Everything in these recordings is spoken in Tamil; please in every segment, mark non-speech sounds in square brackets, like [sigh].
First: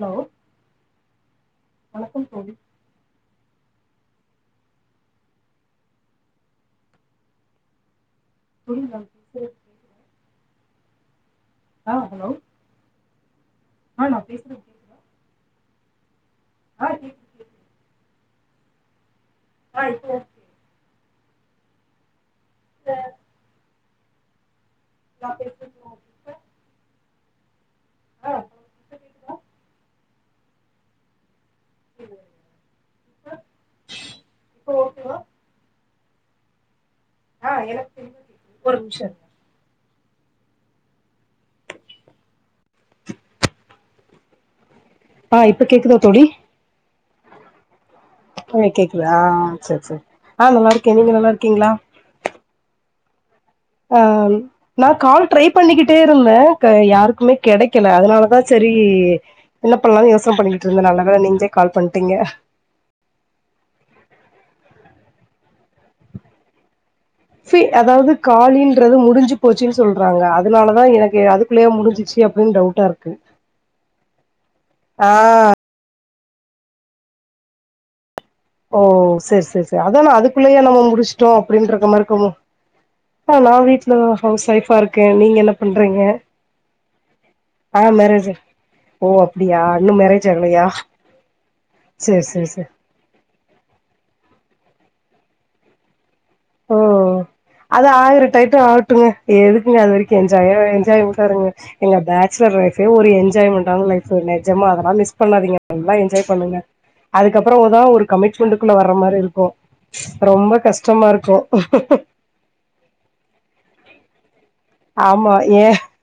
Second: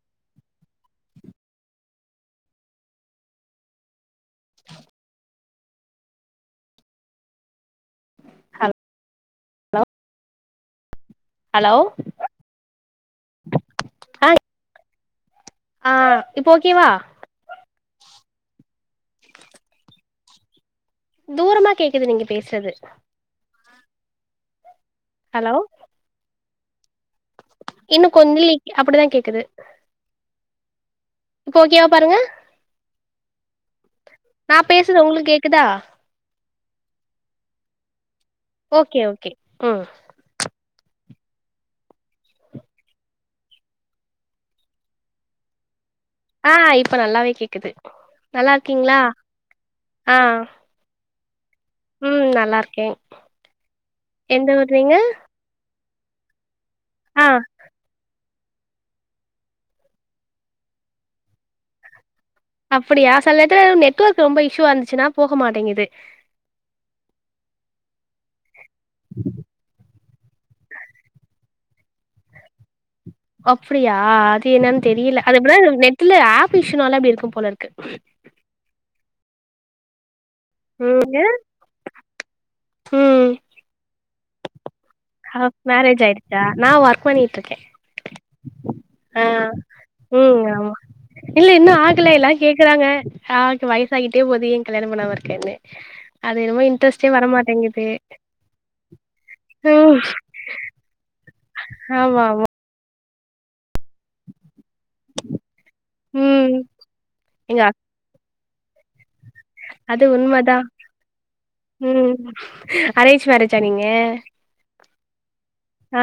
ஹலோ வணக்கம் தோழி தோழி [inaudible] ஹலோ ஹலோ அ நா பேசறது கேக் அ இப்ப ஓகேவா அ இப்ப ஓக் தூரமா கேக்குது நீங்க பேஸ்றது ஹலோ இன்னு கொந்லீக் அப்படிதா கேக்குது இப்ப ஓகேவா பாருங்க நா பேசுறது உங்களுக்கு கேக்குதா அ எனக்கு கேக்குது ஓகே ஓகே ம் அ இப்ப கேக்குதா தோழி ஆ இப்ப நல்லாவே கேக்குது நல்லா இப்பவே இருக்கீங்களா கேக்குதா அ செர் செர் ஆ அ நல்லாயிருக்கே நீங்க நல்லா இருக்கீங்களா ம் நல்லாருக்கே அ நா கால் ட்ரை பண்ணிக்கிட்டே இருந்த க ஆ யாருக்குமே கெடைக்கல அதனாலதா செரி என்ன பண்லானு யோசன பண்ணிக்கிட்டு இருந்த நல்ல வேல நீங்ளே கால் பண்ட்டீங்க அப்படியா சில நேரத்துல நெட்ஒர்க் ரொம்ப இஷ்ஷுவா இருந்துச்சுன்னா போக மாட்டிங்குது சி அதாவது காலின்றது முடிஞ்சு போச்சுன் சொல்றாங்க அதனால தா எனக்கு அது குள்ளயே முடிஞ்சிச்சி அப்டின்னு டவுட்டா இருக் அப்படியா அது என்னன் ஆ தெரியல அது போல நெட்டுல ஆப் இஷ்னாலா அப்டிருக்கு போலருக்கு ஓ செர் செர் செர் அத நா அதுக்குள்ளயே நம்ம முடிஸ்ட்டோ ம் அப்டின்றக்க மார்க்குமோ ம் அ நா வீட்ல தா ஹவுஸ் ஒய்ஃபா இருக்க அ மேரேஜ் ஆயிடுச்சா நா ஒர்க் பண்ணீட்ருக்க அ மேரேஜு ஆ ம் ஆமா இல்ல இன்னு ஆகல சரி எல்லா சரி சரி கேக்கறாங்க ஆ க்கு வயசாகிட்டே போது ஏ கல்யாணோ பண்ணாம இருக்கன்னு அது என்னமோ ஓ இன்ட்ரெஸ்ட்டே வரமாட்டேங்குது அது ஆயிரோ டைட்டு ஆகட்டுங்க எதுக்குங்க அது ம் வரைக்கு எ ஜாயே என்ஜாய்மெண்டா இருங்க எங்க ஆமா ஆமா பேச்லர் லைஃபே ஒரு என்ஜாய்மெண்ட்டான லைப் சோ நெஜமா அதல்லா மிஸ் பண்ணாதீங்க நல்லா என்ஜாய் ம் பண்ணுங்க அதுக்கப்பறோ எங்க அக் தா ஒரு கமிட்மெண்ட்டுக்குள்ள வர்ர மாரி இருக்கு அது ரொம்ப உண்மதா கஷ்டமா இருக்கு ம் அரேஞ்ச் மேரேஜா நீங்க ஆமா ஏ ஆ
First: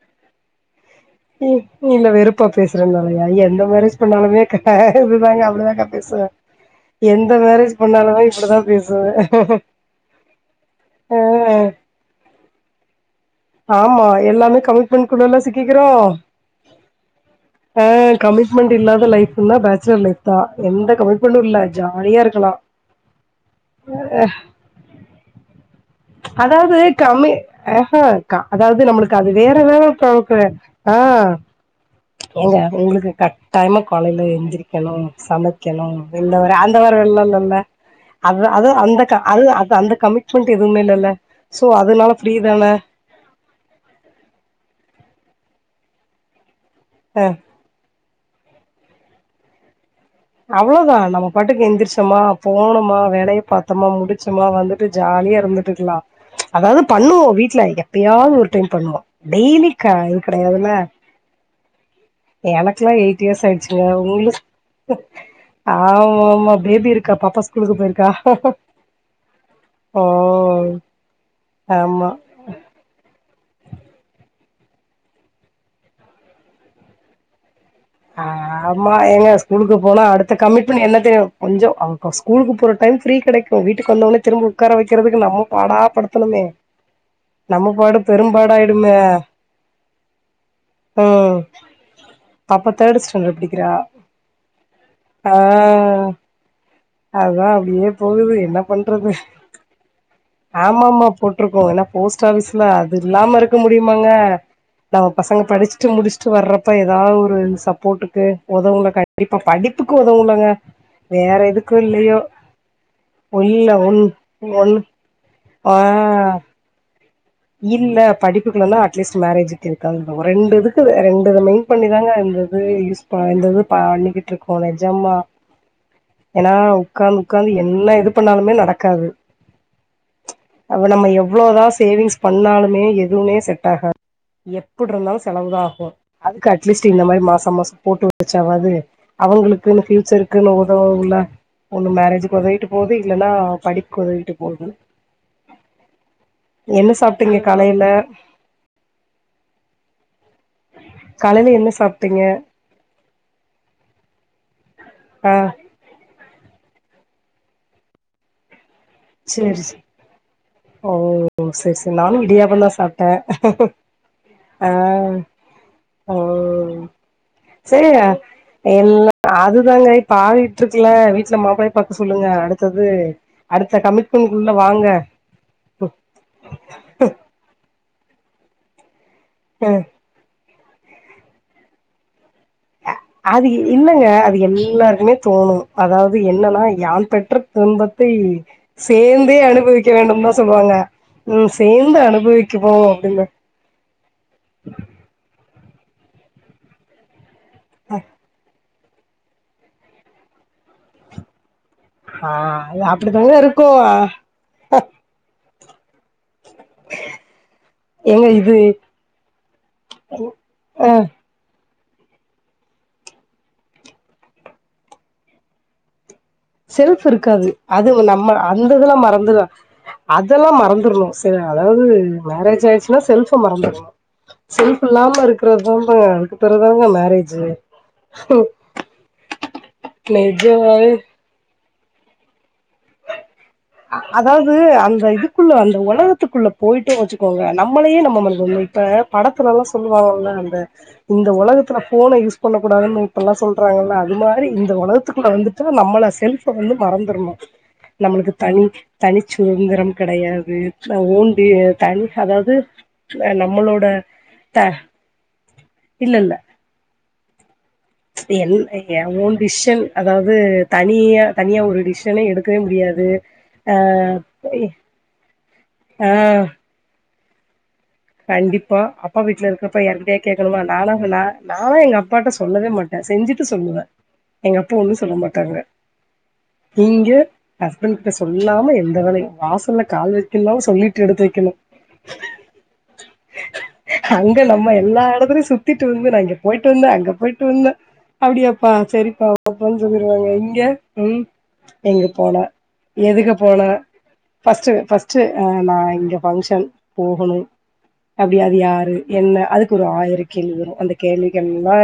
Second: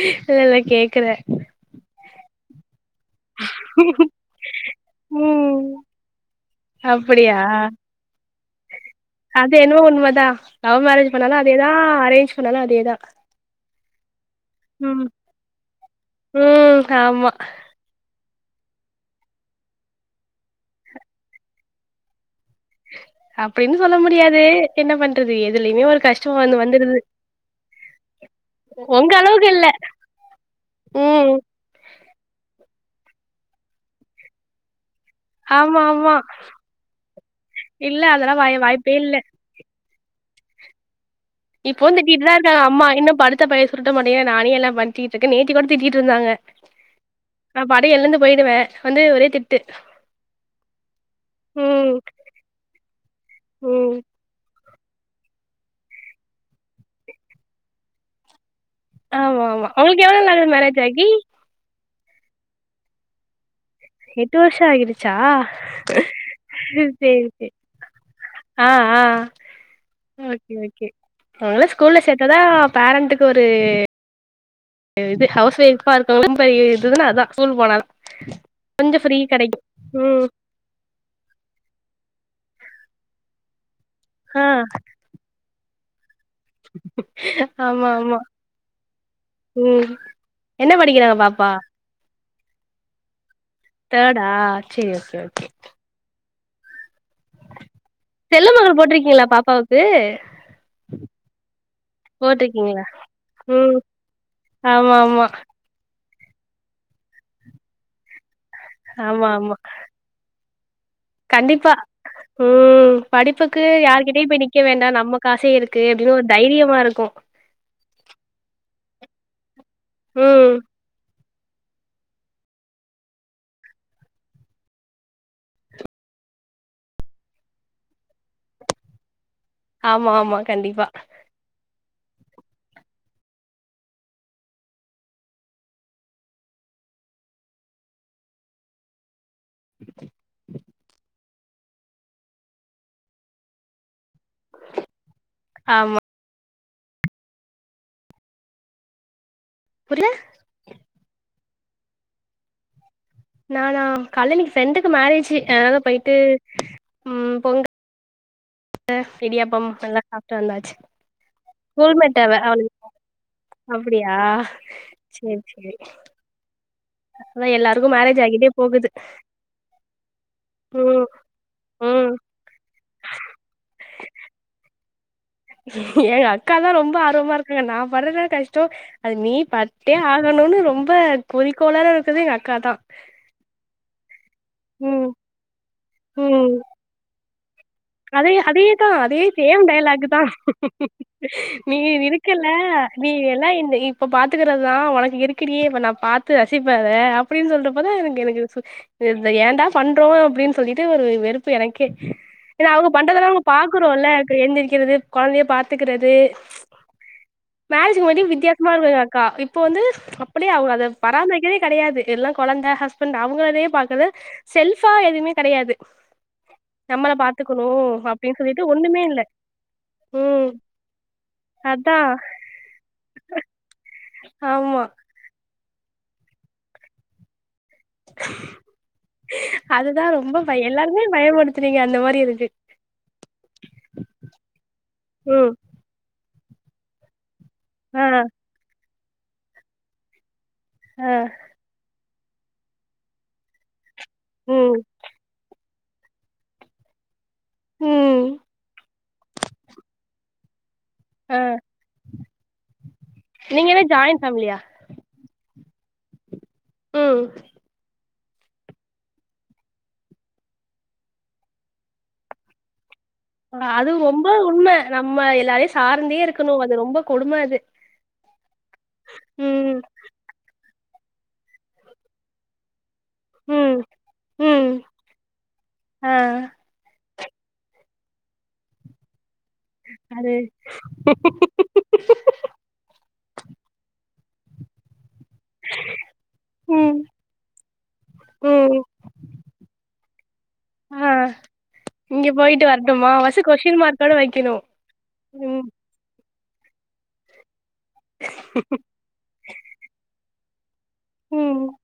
இல்லல்ல கேக்கறே ம் நீ என்ன வெறுப்பா பேஸ் கரனாலயா எந்த மேரேஜ் பண்ணாலுமே [unintelligible] தாங்க ம் அப்படி தாங்க பேசுவ எந்த அப்டியா மேரேஜ் பண்ணாலுமே இப்டிதா பேசுவே அது என்னவோ உண்மதா லவ் மேரேஜ் பண்ணாலு அதேதா அரேஞ்ச் பண்ணாலு அதேதா ஆமா எல்லாமே ம் கமிட்மெண்ட்குள்ளல்ல சிக்கிக்கிறோ ம் ஆமா ஆ கமிட்மெண்டு இல்லாத லைஃப்ன்னா பேச்சுலர் லைஃப் தா எந்த கமிட்மெண்ட்டு இல்ல ஜாலியா இருக்கலா அப்டின்னு சொல்ல முடியாது என்ன பண்றது எதுலயுமே ஒரு கஷ்டோ வந்து அதாவ்து வந்துடுது கம்மி ஆஹா க அதாவது உங்க நம்மளுக்கு அது அளவுக்கு வேற இல்ல வேற [unintelligible] ஆ ம் ஏங்க உங்களுக்கு கட்டாயமா காலையில எந்திரி க்கணு ஆமா சமைக்கணு ஆமா இந்த வர அந்த வர [unintelligible] இல்ல அதெல்லா அத வாய் அத வாய்ப்பே அந்த இல்ல க அத அத அந்த கமிட்மெண்ட் எதும்மே இல்லல்ல சோ இப்பவு அதனால ஃப்ரீ திட்டீட்டுதா இருக்காங்க தான அம்மா இன்னு படு த்த பாய சுருட்ட மாட்டியா நானே எல்லா பண்ட்டிட்ருக்கே நேத்திக் கூட திட்டீட்ருந்தாங்க அ நா பாட்டுக் எழுந்து போய்டுவே வந்து ஒரே திட்டு அவளோதா நம்ம பாட்டுக் ம் எந்திரிச்சமா போனமா வேலைய பாத்தமா ம் முடி ச்சமா வந்துட்டு ஜாலியா இர்ந்துட்டுக்கலா அதாவ்து பண்ணுவோ வீட்ல எப்பயாவ்து ஒரு டைம் பண்ணுவோ ஆமா ஆமா டெய்லி கா உங்களுக்கு இது எவ்ளோ நாள் கெடையாதுல்ல மேரேஜ் ஆகி எனக்ல்லா எய்ட் இயர்ஸ் ஆய்ட்ச்சுங்க உங்ளுக் டாயிருச்சா ம் பேபி இருக்கா சேரி பாப்பா சேர் ஸ்கூலுக்கு போயிருக்கா ஆ ஆ ஓ ஓகே ஓகே அவ்ங்கள ஸ்கூல்ல ஆமா சேத்தாதா பேரண்ட்டுக்கு ஒரு இது ஹவுஸ் ஒய்ஃபா இருக்கவுங்களுக் ரொம்ப இதுதுன்னா அதா ஸ்கூல் போனாதா ஆ ஆமா கொஞ்சோ ஃப்ரீ எங்க கெடைக்கு ஸ்கூலுக்கு போனா ம் அடுத்த கமிட்மெண்ட் என்ன தெரிமா கொஞ்சோ அவுங்க ஸ்கூலுக்கு போற டைம் ஃப்ரீ கெடைக்கு வீட்டுக்கு வந்தோன்னே ஆ திரும்ப உக்கார வெக்கறதுக் கு நம்ம பாடா படுத்தணுங்க நம்ம ஆமா பாடு ஆமா பெரும்பாடா ஆய்டுங்க ம் என்ன படிக்கிறாங்க பாப்பா பாப்பா தேடு ஸ்டாண்டட் படிக்கிறா தேர்டா சேரி ஓகே ஓகே ஆ அதா அப்டியே போகுது செல்வ என்ன மகள் பண்றது போட்ருகீங்ளா பாப்பாவுக்கு ஆமாமா போட்ருகோ ஏனா போஸ்ட் ஆஃபீஸ்ல்ல போட்டிருக்கீங்களா அது இல்லாம இருக்க ம் முடியுமாங்க ஆமா நம்ம ஆமா பசங்க படிச்சிட்டு முடிஸ் ட்டு வர்றப்ப எதா ஒரு சப்போட்டுக்கு ஒதவுல்ல ஆமா கண்டிப்பா ஆமா படிப்புக்கு ஒதவுல்லங்க வேற கண்டிப்பா எதுக்கு இல்லயே ம் படிப்புக்கு யார்கிட்டயு போய் நிக்க ஒன் வேண்டா நம்ம காசே ஆ இருக்கு அப்டின் ஒரு தைரியமாருக்கு இல்ல படிப்புக்கில்லனா அட்லீஸ்ட் மேரேஜுக்கு எதுக்காதுங்க ஒரு ம் ரெண்டு இருக்குது ரெண்டுத மெய்ன் பண்ணிதாங்க இந்த இது யூஸ் ப இந்த இது பண்ணிக்கிட்ருக்கோ நெஜமா ஏனா உக்காந் உக்காந்து என்ன இது பண்ணாலுமே நடக்காது ஆமா ஆமா கண்டிப்பா எவ்ளோதா சேவிங்ஸ் பண்ணாலுமே எதுவ்மே செட்டாகா எப்பிட்ருந்தாலு செலவுதா ஆகு அதுக்கு அட்லீஸ் ட்டு இந்த மாரி மாச மாசோ போட்டு வெச்சாவாது அவுங்களுக்குன்னு ஃப்யூச்சருக்குன்னு ஒதவுமில்ல ஒன்னு மேரேஜுக்கு ஒதவிட்டு போது இல்லன்னா படிப்க்கு ஒதவிட்டு போது ஆமா என்ன சாப்ட்டீங்க காலைல புரில காலைல என்ன சாப்ட்டீங்க நானா காலைல எ ஃப்ரெண்டுக்கு ஆ மேரேஜு அதுனால போய்ட்டு ம் பொங்கல் சேரி இடியாப்பம் சேர் நல்லா சாப்ட்டு வந்தாச்சு ஓ சேர் சேரி ஸ்கூல்மேட் நானு அவ இடியாப்பந்தா அவளுக்கு சாப் ட்டே அப்படியா ஆ சரி சரி ஓ அதா எல்லாருக்கு மேரேஜ் ஆகி இல்லங்க அதுதாங்க இப்ப ஆயிட்ருக்குல்ல ம் வீட்ல மாப்ளய பாக்க ம் சொல்லுங்க அடுத்தது த கமிட்மெண்ட்க்குள்ள வாங்க ஏ அக்கா தா ரொம்ப ஆர்வமா இருக்கறா நா படுற கஷ்டோ அது நீ பட்டே ஆகணுன்னு ரொம்ப குறிக்கோளா இர்க்கற்து எங்க அக்கா தா அது இல் இல்லங்க அது ம் எல்லாருக்குமே தோணு அதாவ்து ம் என்னனா யான் பெற்ற துன்பத் அதே ஹதேதா அதே சேம் டைலாக்கு தா வேண்டும் சொல்லுவாங்க ம் நீ சேந்து இருக்கல்ல அனுபவிக்குவோ நீ அப்டின்னு எல்லா இந்த இப்ப பாத்துக்கறதுதா ஒனக்கு இருக்குடி இப்ப நாப் பாத்து ரசிப்பே அத அப் ப்டின் சொல்றப்பதா எனக்கு எனக்கு இது சு இத ஏண்டாப் பண்றோ அப்டின் சொல்லிட்டு ஒரு வெறுப்பு எனக்கே ஆ எனா அது அவுங்கப் பண்றதெலா அப்டித்தாங்க நம இருக்கு பாக்குறோல்ல இக் எந்திரிக்கிறதுக் கொழந்தையப் பாத்துகிறது உ [inaudible] மேரேஜ்க்கு முனாடி வித்தியாசமா இருக்கு எங்க அக்கா இப்போ வந்து அப்டியே அவுக அதப் பராமரிக்கதே கெடையாது எல்லாங் கொழந்த ஹஸ்பண்ட் அவுங்களதையேப் பாக்கது செஃல்பா எதுவுமேக் கெடையாது செஃல்ப் நம்மள இருக்காது பாத்துக்கணு அதுவு நம்ம அப்படின்னு சொல்லிட்டு அந்த ஒண்ணுமே இதுலாம் இல்ல. மறந்துறா ம். அதெல்லாம் மறந்துருணு செரியா அதாவ்து அதா. மே மேரேஜ் ஆயிர்ச்சுனா செல்ஃப மறந்துருணு ஆமா. செஃல்ப் இல்லாம இருக் கிறதாம்ப்பே அதுக்கப்புறதாங்க மேரேஜூ அதுதா ரொம்ப பய நெஜமாவே எல்லாருமே பயம்படுத்துறீங்க அந்த மாரி இருக்கு அ அதாவ்து அந்த ம். இதுக்குள்ள அந்த ஒலகத்துக்குள்ளப் போய்ட்டோ வெச்சுக் கோங்க நம்மளயே ஆ. நம்ம மறந்துன்னு இப்ப படத்துலலா சொல்லுவாங்கல்ல அந்த ஆ. இந்த ஒலகத்துல ஃபோன யூஸ் பண்ணகூடாதுன்னு இப்பல்லா சொல்றாங்கல்ல அது மாரி இந்த ம். ஒலகத்துகுள்ள வந்துட் த்தா நம்மள செஃல்ப வந்து மறந்துர்ணு ம். நம்ளுக்கு தனி தனிச் சுதந்திரம் கெடையாது த ஆ. ஓண்ட்டி தனி அதாவ்து ந நீங்க என்ன நம்மளோட ஜாயிண்ட் ஃபேமிலியா? த [inaudible] இல்லல்ல ம் என் ஏ ஓன் டிஷ்ஷன் அதாவ்து தனியா தனியா ஒரு டிஷ்ஷனே எடுக்கவே முடியாது ஆ அது ரொம்ப உண்ம நம்ம எல்லாரையு சார்ந்தே ஆ இருக்குணு அது ரொம்பக் கொடும அது கண்டிப்பா அப்பா வீட்ல ம். இருக்கிறப்ப யாருகிட்டியேக் கேக்கணுமா நாலாக நா நாலா எங்க அப்பாட்ட சொல்லவே மாட்டே செஞ்சிட் ட்டு ம். சொல்லுவே எங்க ம். அப்பா ஒன்னு சொல்ல மாட்டாங்க ஆ. இங்க ஹஸ்பண்ட் கிட்ட சொல்லாம எந்த வேலையு வாசல்லக் கால் அது. வெக்கில்னாலு சொல்லிட்டு எடுத்து வெக்கணு அங்க நம்ம எல்லா எடத்துலியு சுத்திட்டு வந்த நா இங்கப் போயிட்டு வந்தே ம். அங்கப் போயிட்டு வந்தே அப்டியாப்பா ம். செரிப்பா அப்பஞ் சொல்லிருவாங்க இங்க ஆ ம் எங்கப் இங்க போன போயிட்டு வரட்டுமா எதுக்குப் ஃபஸ்ட்டு போன கொஸ்டின் மார்க்கோட வைக்கணு ஃபஸ்ட்டு ஃபஸ்ட்டு அ ம் நா இங்கப் ஃபங்ஷன் போகணு அப்டி அது யாரு என்ன அதுக்கு ஒரு ஆயிரக் கேள்வி வரு அந்தக் ம் கேள்விக்கெல்லா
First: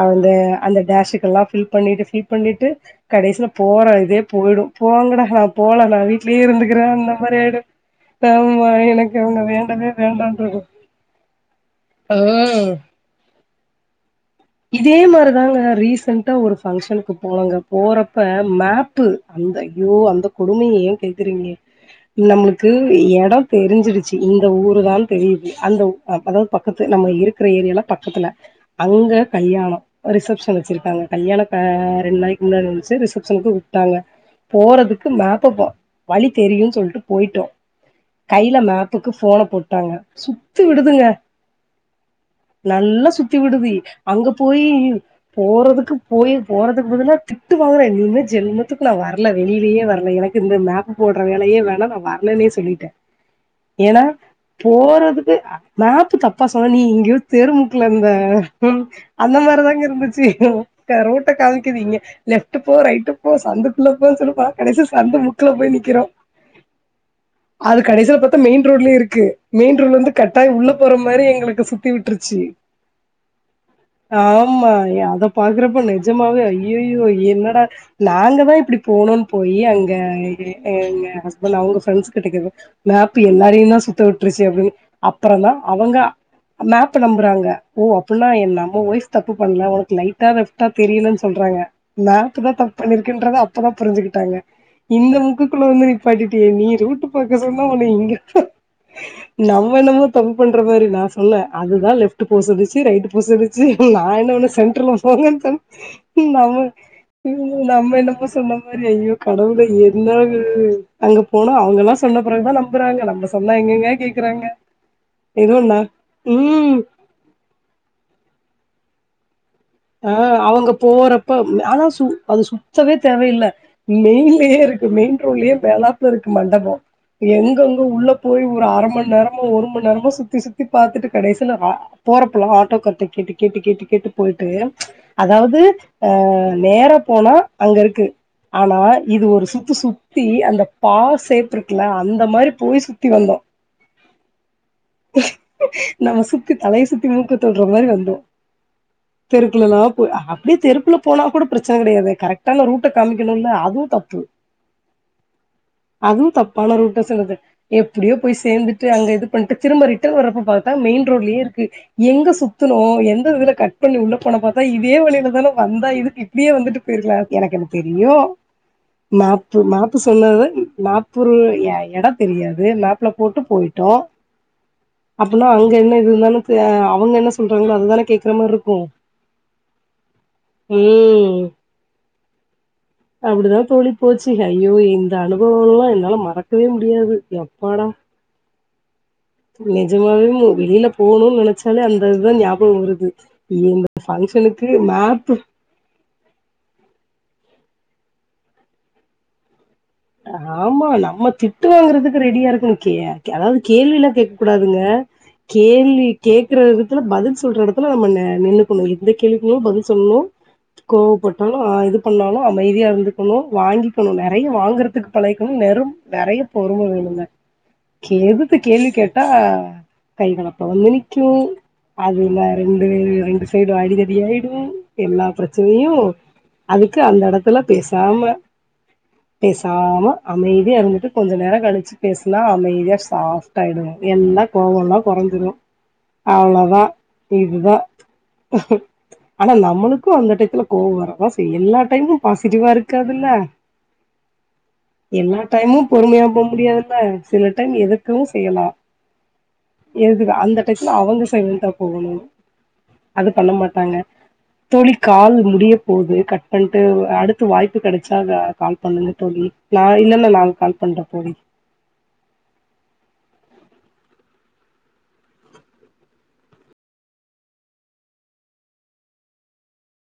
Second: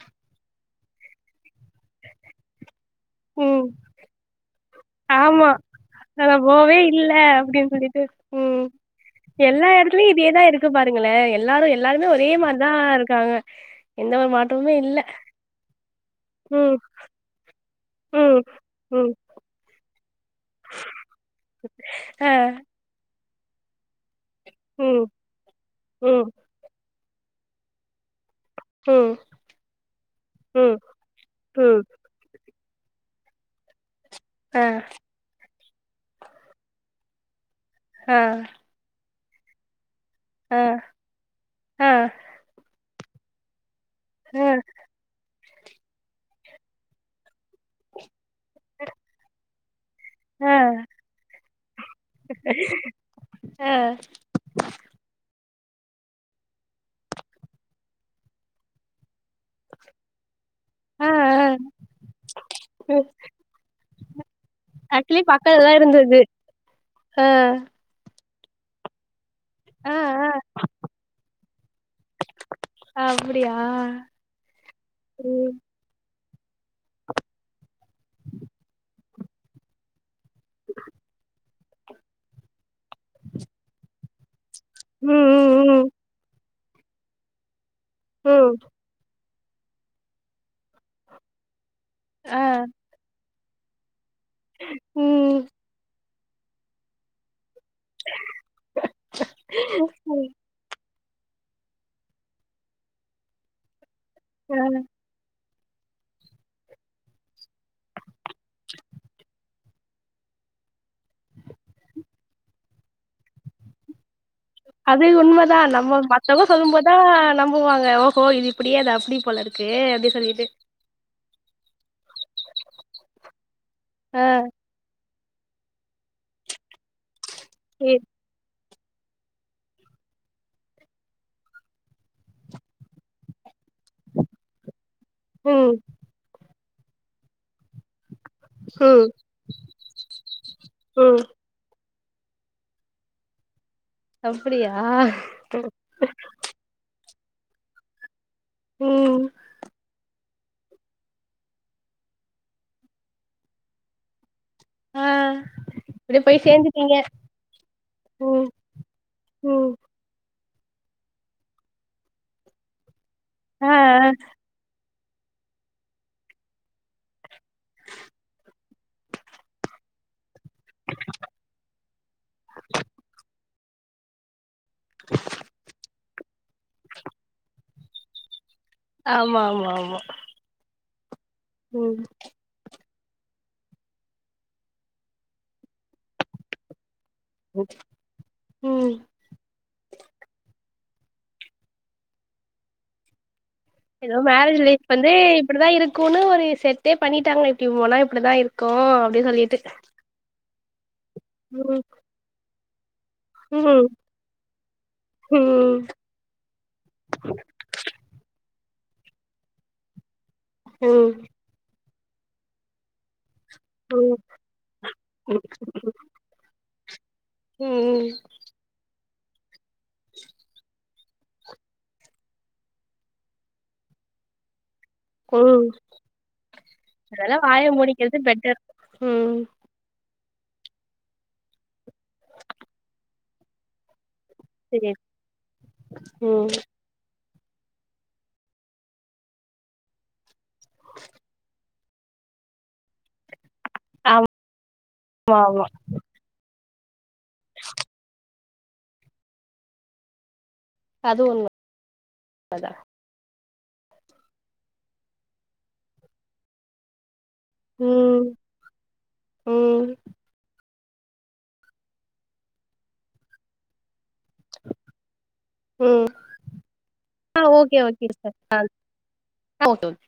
அவுந்த அந்த டேஷுக்கெல்லா ஃபில் பண்ணிட்டு ஃபில் பண்ணிட்டு கடைசிலப் ம் போற இதேப் போய்டு போங்கடா ஆமா நாப் போலா நா வீட்லியே போவே இருந்துகிறே இல்ல அந்த மாரி ஆய்டு அப்டின்னு சொல்லிட்டு தம்மா எனக்கு அவுங்க வேண்டவே ப்டியேதா வேண்டான்ருக்கும். இருக்கு பாருங்களே எல்லாரு எல்லாருமே ஆ. ஒரே மாரிதா இருக்காங்க எந்த ஒரு மாற் இதே மாரிதாங்க ரீசன்ட்டா ஒரு ம் ஃபங்க்ஷனுக்குப் போனோங்க போறப்ப ம் மேப்பு ம் அந்த ஐயோ அந்தக் கொடுமிய ஏங் கேக்குறீங்க ஆ நம்முளுக்கு எடோந் தெரிஞ்சிருச்சி இந்த ஊருதான் ம் தெரியுது அந்தவு ம் அப் அதாவது பக்கத்து நம்ம இருக்கற ஏரியாலப் பக்கத்துல அங்க ம் கல்யாணோ ரிசப்ஷன் ம் வெச்சிருக்காங்க கல்யாணக்க ம் ரெண் நாளைக் முன்னாடிவொன்ச்சே ரிசப்ஷனுக்கு வுட்டாங்க ஆ போறதுக்கு மேப்பபா வழித் தெரியுன் சொல்ட்டு போயிட்டோ ஆ கைல மேப்புக்கு ஃபோனப் போட்டாங்க ஆ சுத்து விடுதுங்க ஆ நல்லா சுத்தி விடுது இ அங்கப் ஆ போயி போறதுக்குப் போயேப் போறதுக்குப் பதலார் திட்டு வாங்குறே நீ இன்மே ஜென்மத்துக்கு நா வர்ல வெளிலியே வர்ல எனக்கு ஆ இந்த மேப்பு போட்ற வேலையே வேணா நா வர் இல்ல நீ சொல்லிட்ட ஆ போறதுக்கு மேப்பு தப்பா சொன்னா நீ இங்கே தெருமுக்குல இருந்த ம் அந்த மாரி தாங்க இருந்துச்சு ஆ ஆ ரோட்ட காமிக்குது இங்க லெஃப்ட் போ ம் ரைட்டு போ சந்தக்குள்ள போ சொல்லுவா கடைசல சந்து ஆக்சுவலி முக்குல பக்கத்துலதா போய் நிக்கிறோ இருந்தது ஆ அது கடைசில பாத்தா மெயின் ரோட்லயு இருக்கு மெயின் ஆ ரோட்லேந்து ஆ கட்டாய் உள்ள போற மாறி எங்களுக்கு சுத்தி விட்டுருச்சு அப்டியா ஆம்மா அத ம் பாக்குறப்போ நெஜமாவே ஐய்யயோ என்னடா நாங்க தா இப்டி போனோன்னு போயி அங்க எங்க ஹஸ்பண்ட் அவங்க ஃப்ரெண்ட்ஸ் கிட்ட கேக்குது மேப்பு எல்லாரையு தா சுத்த விட்டுருச்சு அப்டின்னு ம் அப்பற தா ம் ம் அவங்க மேப்ப நம்புறாங்க ஓ அப்டின்னா ம் என் நம்ம ஒய்ஃப் தப்பு பண்ணல உனக்கு லைட்டா லெஃப்டா தெரியல சொல்றாங்க ஆ மேப்பு தா தப்பு பண்ணி இருக்குன்றத அப் தா புரிஞ்சுக்கிட்டாங்க இந்த ம் முக்கக்குள்ள வந்து நிப்பாட்டியே நீ ரூட் பாக்க சொன்ன உன்ன இங்க நம்ம என்னமோ தப்பு‌ பண்ற மாறி நா சொ சொல்ல அதுதா லெஃப்ட் போ சொன்னுச்சு ரைட் போ சொன்னுச்சி நா என்ன பண்ண ஆ சென்டர்ல போங்கன்னு சொன்னே நம்ம இவுங்க நம்ம என்னமோ சொன்ன மாறி ஐயோ கடவுளே என்னது அங்க போனா அவங்க எல்லா சொன்ன பெறகு தா நம்புறாங்க நம்ம சொன்ன எங்கெங்க கேக்குறாங்க அது உண்ம தா ஏதோ நா நம்ம மத்தவ சொல்லு ம் போது தா நம்புவாங்க ஓஹோ இது இப்டி அது அப்டி போல இருக் அ அவங்க போறப்ப ஆனா சுத் அது சுத்தவே தேவையில்ல ஆ மெயின்லயே இருக் மெயின் ரோட்லயே மேலாப்ல இருக்கு மண்டபோ எங்கங்க ஏ உள்ள போய் ஒரு அர மணி நேரமோ ஒரு மணி நேரமோ சுத்தி சுத்தி பாத்துட்டு கடைசில போறப்பலா ஆட்டோ கார்ட கேட்டு கேட்டு கேட்டு கேட்டு போயிட்டு ச் அதாவது ம் அ நேரா போனா அங்க இருக்கு ஆனா ம் இது ஒரு சுத்து சுத்தி அந்த பா ம் சேப் இருக்குல அந்த மாறி போய் சுத்தி வந்தோ அப்டியா நம்ம சுத்தி தலைய சுத்தி மூக்க தொட்ற மாறி வந்தோ ம் தெருக்குள்ளலா அப்டியே தெருக் குள்ள போனா கூட பிரச்சன கெடையாது கரெக்டான ரூட்ட காமிக்கணுமுல்ல அதுவு தப்பு ஆ அப்டியே அதுவு போய் தப்பான சேந்துட்டீங்க ரூட்ட சொன்னது எப்டியோ போய் ம் சேர்ந்துட்டு அங்க இது பண்ட்டு ம் திரும்ப ரிட் ரிட்டர்ன் வரப்ப பாத்தா மெயின் ரோட்லயே இருக்கு எங்க சுத்துனோ எந்த இதுல ஆ கட் பண்ணி உள்ள போன பாத்தா இதே வழியிலதானே வந்தா இதுக்கு இப்டியே வந்துட்டு போயிருக்கலா எனக்கு என்ன தெரியு மேப்பு மேப்பு சொன்னது நாற்பூரு எடோ தெரியாது மேப்ல போட்டு போயிட்டோ [inaudible] அப்டின்னா அங்க என்ன இது இருந்தாலு அவங்க என்ன சொல்றாங்களோ அதுதானே கேக்குற மாறி இருக்கு ஆமா ஆமா ஆமா ம் ம் அப்டிதா தோழி போச்சு ஐயோ இந்த அனுபவோ எல்லா என்னால மறக்கவே முடியாது எப்பாடா ம் நெஜமாவே வெளியில போணும்னு நெனச்சாலே அந்த அதுதா ஞாபகோ வருது ஏதோ மேரேஜ் ஃபங்ஷனுக்கு லைஃப் வந்து மேப்பு இப்டிதா இரு க்குனு ஒரு செட்டே பண்ணிட்டாங்க இப்டி போனா இப்டித்தா இருக்கு அப்டின்னு சொல்லிட்டு ஆமா நம்ம திட்டு ம் வாங்கறதுக்கு ரெடியா இருக்கணு க்கே அதாவது ம் கேள்விலா கேட்க கூடாதுங்க ம் கேள்வி கேக்குறபிடத்துல பதில் சொல்ற இடத்து த்துல நம்ம நல்ல பொண்ணு எந்த கேள்வி பதில் சொல்லணு ம் ம் கோவப்பட்டு என்ன இது பண்ணாலு அமைதியா இருந்துக்கணு வாங்கிக்கணு நறைய வாங்கறதுக்கு பழகிக்கணு நெரு நெறைய பொறும வேணுங்க ம் எதுத்து கேள்வி கேட்டா கைகளப்பா வந்து நிக்கு அதுல ரெண்டு பேர் ரெண்டு சைடும் அடிதடி ஆயிடும் எல்லா ம் ம் பிரச்சனையு அதுக்கு அந்த அதனால இடத்துல வாய மூடிக்கிறது பேசாம பெட்டர் ம் ஆமா அமைதியாக இருந்துட்டு கொஞ்சம் நேரம் கழிச்சு பேசினா அமைதியாக சாஃப்ட் ஆயிடுவன் எல்லா சேரி கோவலா குறைஞ்சிடும் ம் அவ்ளொதான் இதுதா ஆனா நம்மளுக்கு அந்த டெக் துல கோவம்வரதா செய்யும் எல்லா டைமு பாசிட்டிவா இருக்காது இல்ல ஆமா எல்லா ஆமா டைமு பொறுமையா போ முடியாதுல்ல சில டைம் எதுக்கவு செய்யலா எது அந்த ட்ல அது அவங்க சைலண்டா போகணு உண்மதா அது பண்ண மாட்டாங்க தோழி கால் முடிய போது கட் பண்ணிட்டு அடுத் வாய்ப்பு கிடைச்சா ம் கால் பண்ணுங்க தோழி நா ம் இல்லன்ன நா கால் பண்ற தோழி ம் ஆ ஓகே ஓகே சிஸ்டர் ஆ ஓகே